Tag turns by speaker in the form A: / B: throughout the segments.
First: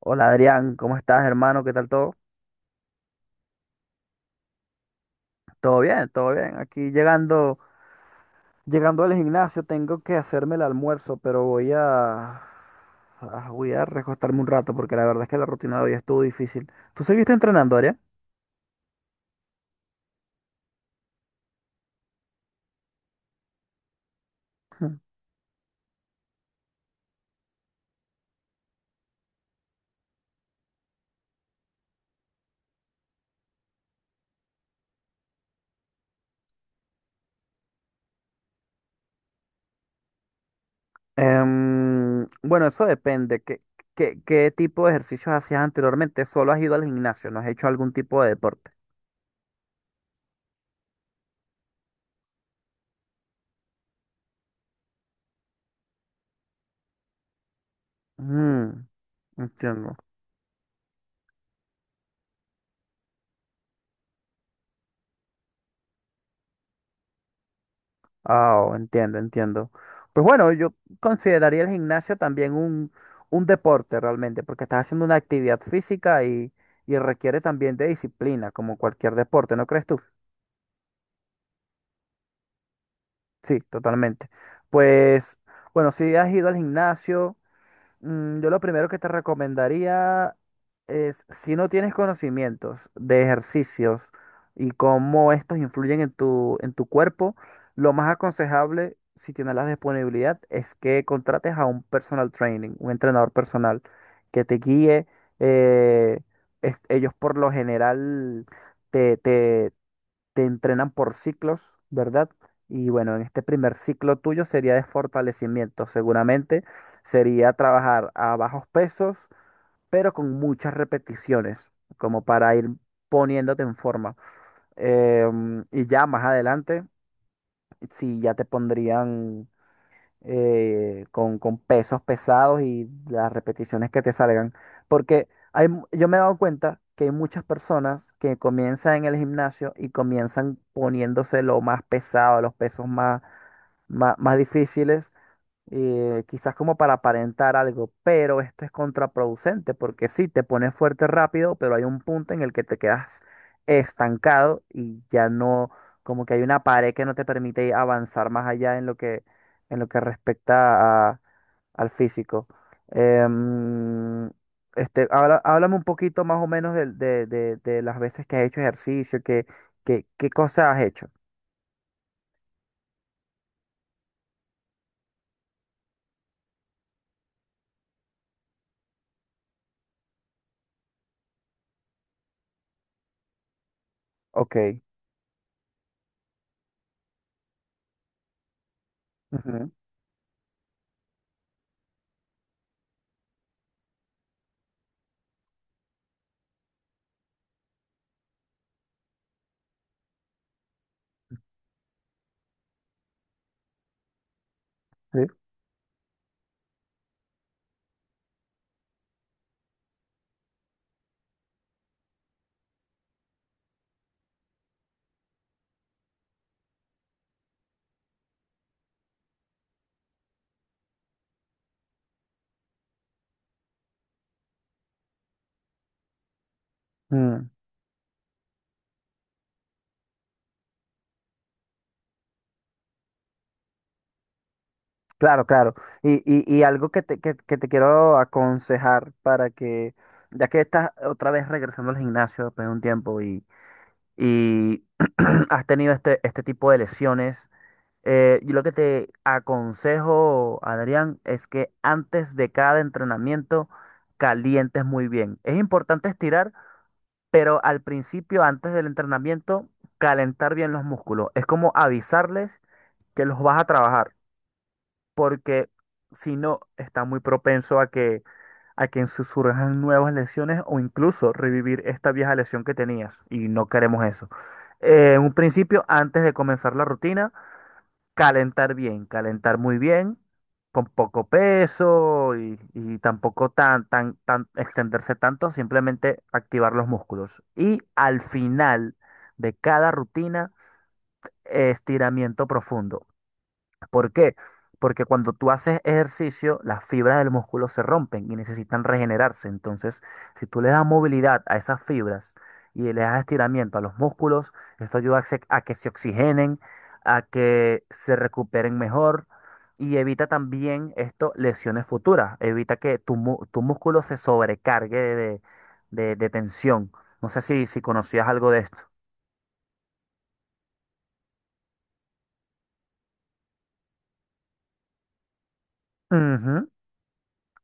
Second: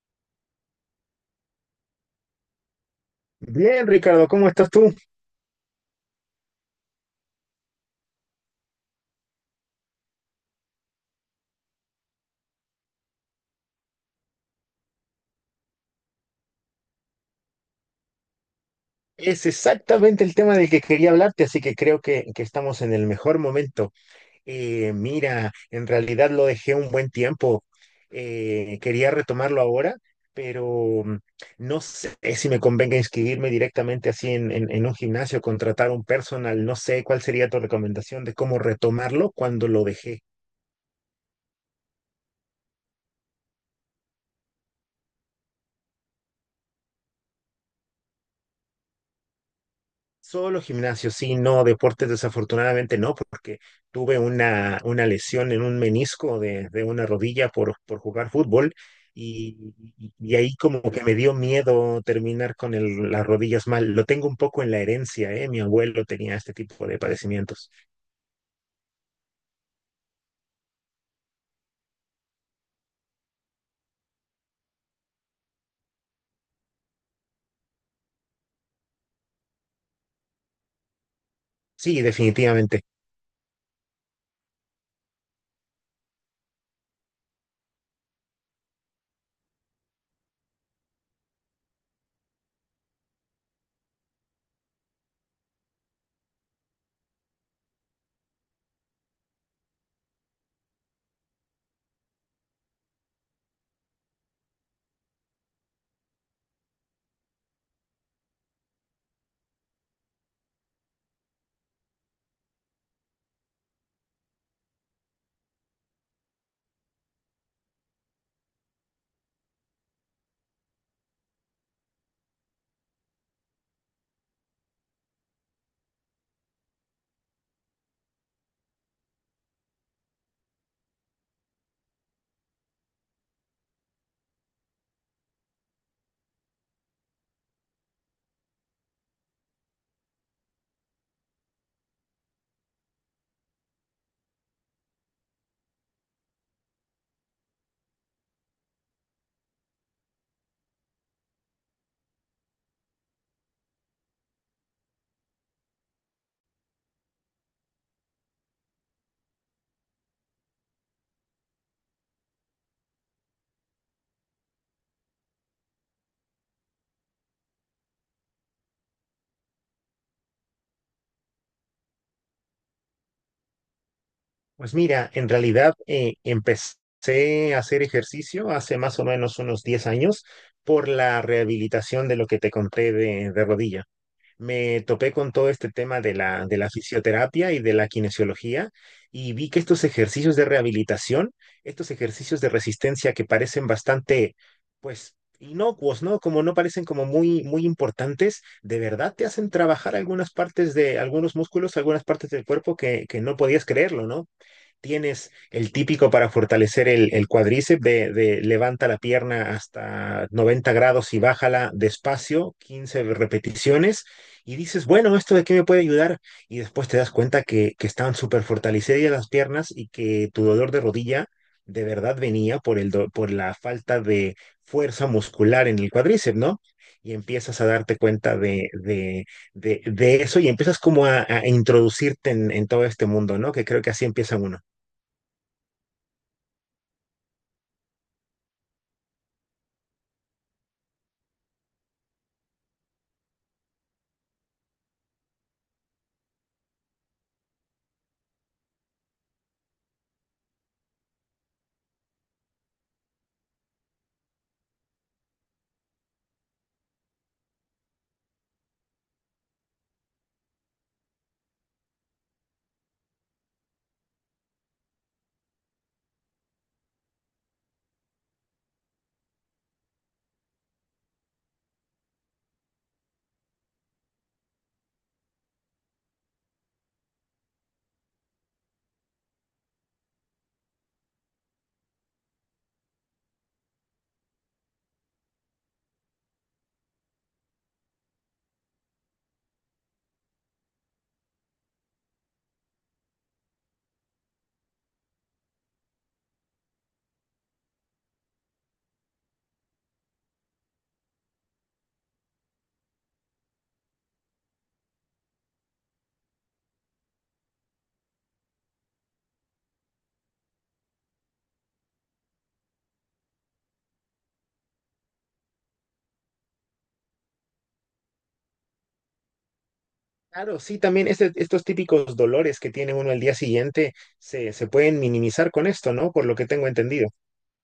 A: Hola Adrián, ¿cómo estás, hermano? ¿Qué tal todo?
B: Bien, Ricardo, ¿cómo estás tú?
A: Todo bien, todo bien. Aquí llegando, llegando al gimnasio, tengo que hacerme el almuerzo, pero voy a recostarme un rato porque la verdad es que la rutina de hoy estuvo difícil. ¿Tú seguiste entrenando, Adrián?
B: Es exactamente el tema del que quería hablarte, así que creo que estamos en el mejor momento. Eh, mira, en realidad lo dejé un buen tiempo. Quería retomarlo ahora, pero no sé si me convenga inscribirme directamente así en un gimnasio, contratar un personal. No sé cuál sería tu recomendación de cómo retomarlo cuando lo dejé.
A: Bueno, eso depende. ¿Qué tipo de ejercicios hacías anteriormente? Solo has ido al gimnasio, ¿no has hecho algún tipo de deporte?
B: Solo gimnasio, sí, no, deportes desafortunadamente no, porque tuve una lesión en un menisco de una rodilla por jugar fútbol
A: Mm,
B: y,
A: Entiendo.
B: y ahí como que me dio miedo terminar con las rodillas mal. Lo tengo un poco en la herencia, ¿eh? Mi abuelo tenía este tipo de padecimientos.
A: Ah, oh, entiendo, entiendo. Pues bueno, yo consideraría el gimnasio también un deporte realmente, porque estás haciendo una actividad física y requiere también de disciplina, como cualquier deporte, ¿no crees tú?
B: Sí, definitivamente.
A: Sí, totalmente. Pues bueno, si has ido al gimnasio. Mm. Yo lo primero que te recomendaría es, si no tienes conocimientos de ejercicios y cómo estos influyen en tu cuerpo, lo más aconsejable, si tienes la disponibilidad, es que contrates a un personal training, un entrenador personal que te guíe. eh, Ellos por lo general te entrenan por ciclos, ¿verdad? Y bueno, en este primer ciclo tuyo sería de fortalecimiento, seguramente sería trabajar a bajos pesos, pero con muchas repeticiones, como para ir poniéndote en forma. Y ya más adelante, si ya te pondrían con pesos pesados y las repeticiones que te salgan. Porque yo me he dado cuenta que hay muchas personas que comienzan en el gimnasio y comienzan poniéndose lo más pesado, los pesos más difíciles, quizás como para aparentar algo, pero esto es contraproducente porque sí, te pones fuerte rápido, pero hay un punto en el que te quedas estancado y ya no, como que hay una pared que no te permite avanzar más allá en lo que al físico. Em, Háblame un poquito más o menos de, de las veces que has hecho ejercicio, qué cosas has hecho.
B: Pues mira, en realidad empecé a hacer ejercicio hace más o menos unos 10 años por la rehabilitación de lo que te conté de rodilla.
A: Ok.
B: Me topé con todo este tema de la fisioterapia y de la kinesiología, y vi que
A: Ujú,
B: estos ejercicios de rehabilitación, estos ejercicios de resistencia que parecen bastante, pues, inocuos, ¿no? Como no parecen como muy importantes, de verdad te hacen trabajar algunas partes de algunos músculos, algunas partes del cuerpo que no podías creerlo, ¿no?
A: sí.
B: Tienes el típico para fortalecer el cuádriceps de levanta la pierna hasta 90 grados y bájala despacio, 15 repeticiones, y dices, bueno, ¿esto de qué me puede ayudar? Y después te das cuenta que estaban súper fortalecidas las piernas y que tu dolor de rodilla de verdad venía por, por la falta de fuerza muscular en el cuádriceps, ¿no? Y
A: Mm,
B: empiezas a darte cuenta de eso y empiezas como a introducirte en todo este mundo, ¿no? Que creo que así empieza uno.
A: claro, claro. Y algo que que te quiero aconsejar para que, ya que estás otra vez regresando al gimnasio después de un tiempo y has tenido este, este tipo de lesiones. Yo lo que te aconsejo, Adrián, es que antes de cada entrenamiento calientes muy bien. Es importante estirar, pero al principio, antes del entrenamiento, calentar bien los músculos. Es como avisarles que los vas a trabajar, porque si no, está muy propenso a que surjan nuevas lesiones o incluso revivir esta vieja lesión que tenías y no queremos eso. En un principio, antes de comenzar la rutina. Calentar bien, calentar muy bien, con poco peso y tampoco tan extenderse tanto, simplemente activar los músculos. Y al final de cada rutina, estiramiento profundo. ¿Por qué? Porque cuando tú haces ejercicio, las fibras del músculo se rompen y necesitan regenerarse. Entonces, si tú le das movilidad a esas fibras y le das estiramiento a los músculos, esto ayuda a que se oxigenen, a que se recuperen mejor y evita también esto lesiones futuras. Evita que tu músculo se sobrecargue de, de tensión. No sé si, si conocías algo de esto.
B: Claro, sí, también estos típicos dolores que tiene uno al día siguiente se pueden minimizar con esto, ¿no? Por lo que tengo
A: Ujú.
B: entendido.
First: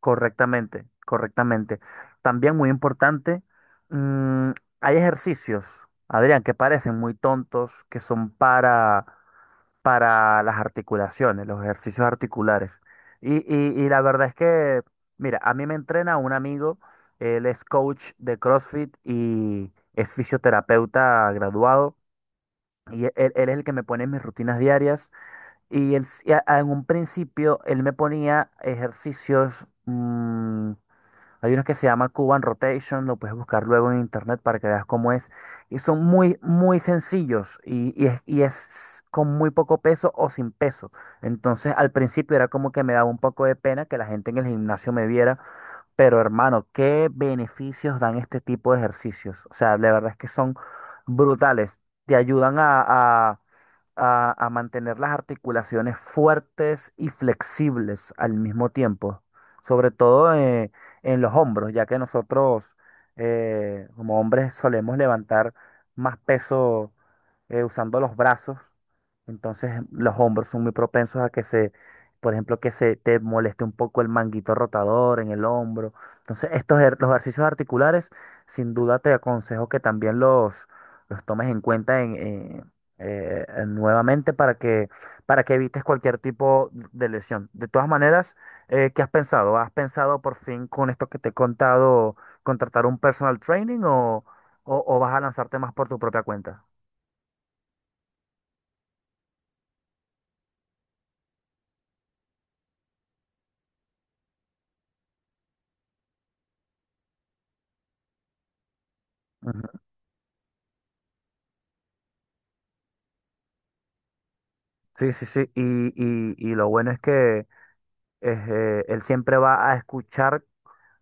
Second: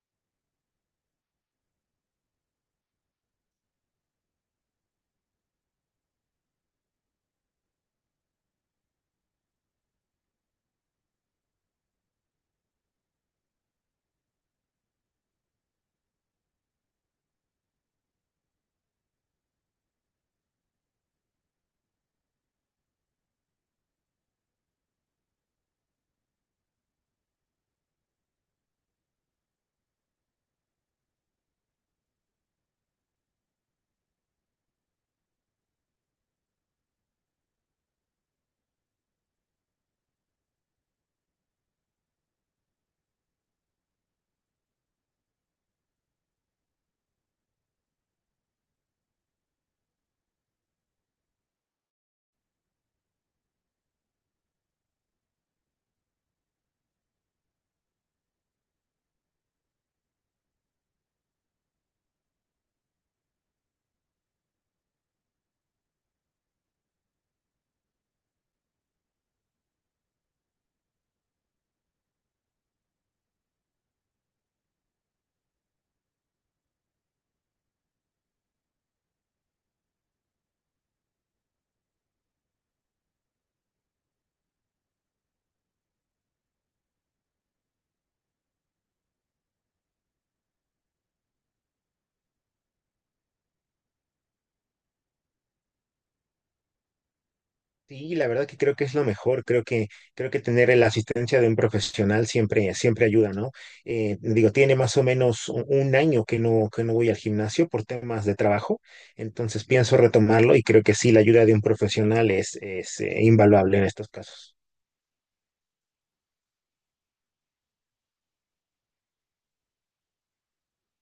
A: Correctamente, correctamente. También muy importante, mm, hay ejercicios, Adrián, que parecen muy tontos, que son para las articulaciones, los ejercicios articulares. Y la verdad es que, mira, a mí me entrena un amigo, él es coach de CrossFit y es fisioterapeuta graduado. Él es el que me pone mis rutinas diarias. Y él, s- y a- En un principio, él me ponía ejercicios, mm, hay unos que se llama Cuban Rotation, lo puedes buscar luego en internet para que veas cómo es. Y son muy, muy sencillos y, y es con muy poco peso o sin peso. Entonces al principio era como que me daba un poco de pena que la gente en el gimnasio me viera, pero hermano, ¿qué beneficios dan este tipo de ejercicios? O sea, de verdad es que son brutales. Te ayudan a, a mantener las articulaciones fuertes y flexibles al mismo tiempo. Sobre todo, en los hombros, ya que nosotros, como hombres, solemos levantar más peso, usando los brazos. Entonces los hombros son muy propensos a que se, por ejemplo, que se te moleste un poco el manguito rotador en el hombro. Entonces, los ejercicios articulares, sin duda te aconsejo que también los tomes en cuenta en nuevamente para que evites cualquier tipo de lesión. De todas maneras, ¿qué has pensado? ¿Has pensado por fin con esto que te he contado contratar un personal training o, o vas a lanzarte más por tu propia cuenta?
B: Sí, la verdad que creo que es lo mejor. Creo que tener la asistencia de un profesional siempre, siempre ayuda, ¿no? Digo, tiene más o menos un año que no voy al gimnasio por temas de trabajo, entonces
A: Ujú.
B: pienso retomarlo y creo que sí, la ayuda de un profesional es, es invaluable en estos casos.
A: Sí, sí, sí. Y lo bueno es que es, él siempre va a escuchar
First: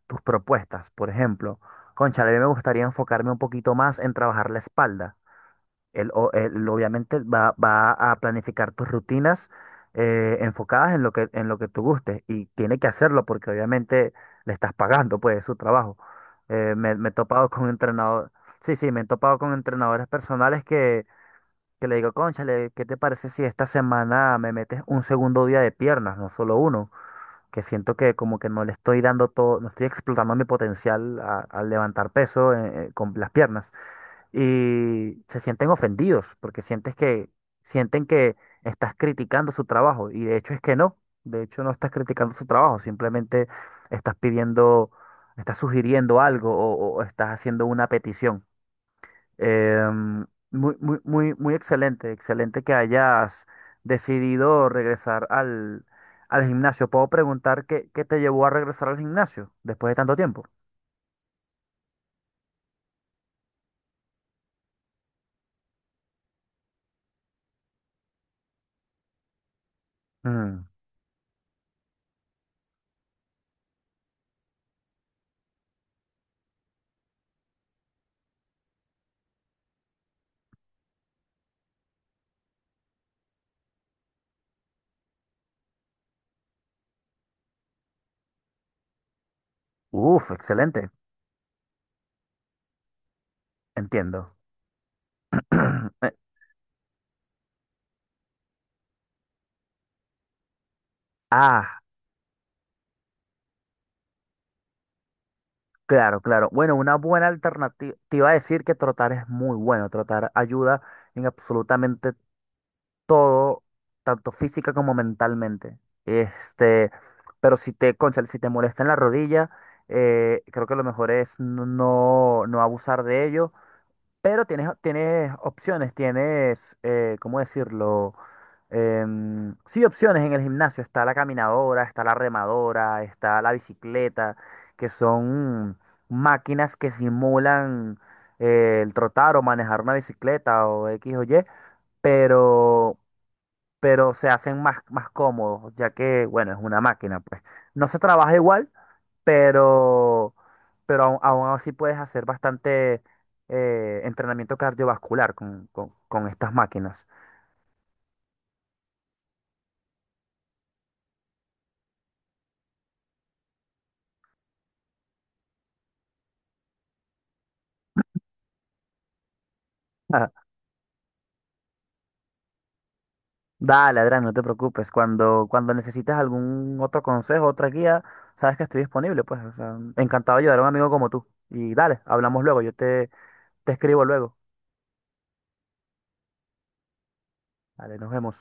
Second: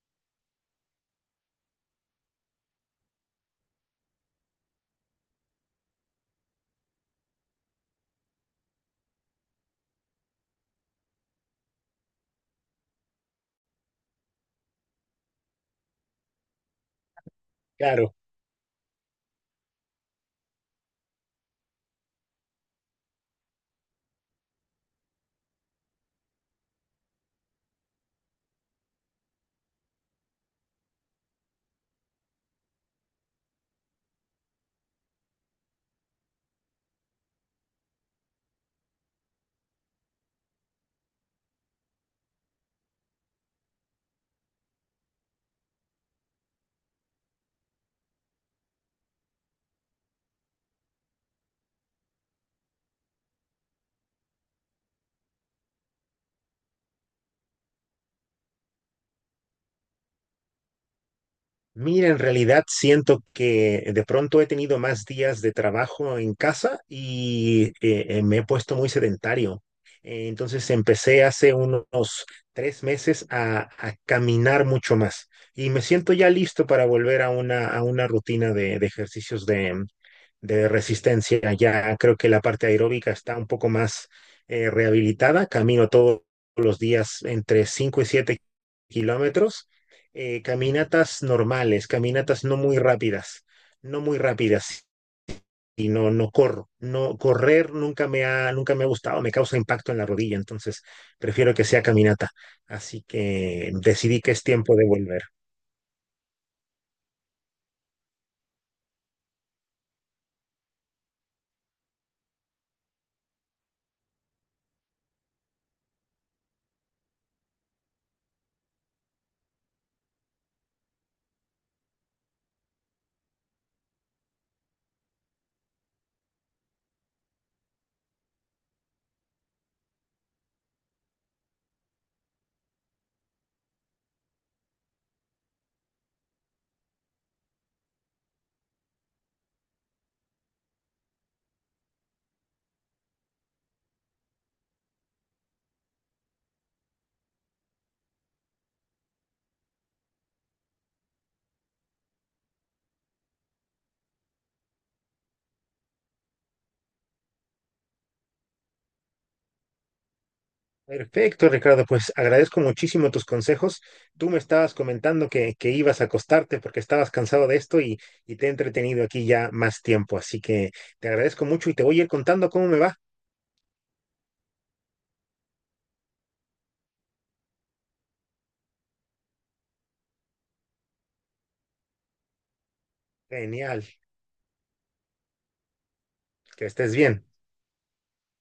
A: tus propuestas. Por ejemplo, cónchale, a mí me gustaría enfocarme un poquito más en trabajar la espalda. Él obviamente va a planificar tus rutinas, enfocadas en lo que tú gustes, y tiene que hacerlo porque obviamente le estás pagando pues su trabajo. Me he topado con
B: Claro.
A: entrenador, sí, sí, me he topado con entrenadores personales que le digo, cónchale, ¿qué te parece si esta semana me metes un segundo día de piernas, no solo uno? Que siento que como que no le estoy dando todo, no estoy explotando mi potencial al levantar peso, con las piernas. Y se sienten ofendidos porque sientes que, sienten que estás criticando su trabajo, y de hecho es que no, de hecho no estás criticando su trabajo, simplemente estás pidiendo, estás sugiriendo algo o estás haciendo una petición. Muy excelente, excelente que hayas decidido regresar al, al gimnasio. ¿Puedo preguntar qué te llevó a regresar al gimnasio después de tanto tiempo?
B: Mira, en realidad siento que de pronto he tenido más días de trabajo en casa y me he puesto muy sedentario.
A: Mm.
B: Entonces empecé hace unos 3 meses a caminar mucho más y me siento ya listo para volver a una rutina de ejercicios de resistencia. Ya creo que la parte aeróbica está un poco más rehabilitada. Camino todos los días entre 5 y 7 kilómetros,
A: Uf, excelente,
B: caminatas normales, caminatas no muy rápidas, no muy
A: entiendo.
B: rápidas. Y
A: Eh,
B: no, no corro. No, correr nunca me ha, nunca me ha gustado, me causa impacto en la rodilla, entonces prefiero que
A: ah,
B: sea caminata. Así que decidí que es tiempo de volver.
A: claro, claro. Bueno, una buena alternativa. Te iba a decir que trotar es muy bueno. Trotar ayuda en absolutamente todo, tanto física como mentalmente. Este, pero si te, cónchale, si te molesta en la rodilla, creo que lo mejor es no, no, no abusar de ello. Pero tienes, tienes opciones, tienes, ¿cómo decirlo? Em, sí, opciones en el gimnasio. Está la caminadora, está la remadora, está la bicicleta, que son máquinas que simulan, el trotar o manejar una bicicleta o X o Y. Pero pero se hacen más, más cómodos, ya que, bueno, es una máquina, pues. No se trabaja igual, pero, pero aún así puedes hacer bastante, entrenamiento cardiovascular con estas máquinas.
B: Perfecto, Ricardo. Pues agradezco muchísimo tus consejos. Tú me estabas comentando que ibas a acostarte porque estabas cansado de esto y te he entretenido aquí ya más tiempo. Así que te agradezco mucho y te voy a ir contando cómo me va.
A: Dale, Adrián, no te preocupes. Cuando, cuando necesites algún otro consejo, otra guía, sabes que estoy disponible, pues. O sea, encantado de ayudar a un amigo como tú. Y dale, hablamos luego, te
B: Genial.
A: escribo luego.
B: Que estés bien.
A: Dale, nos vemos.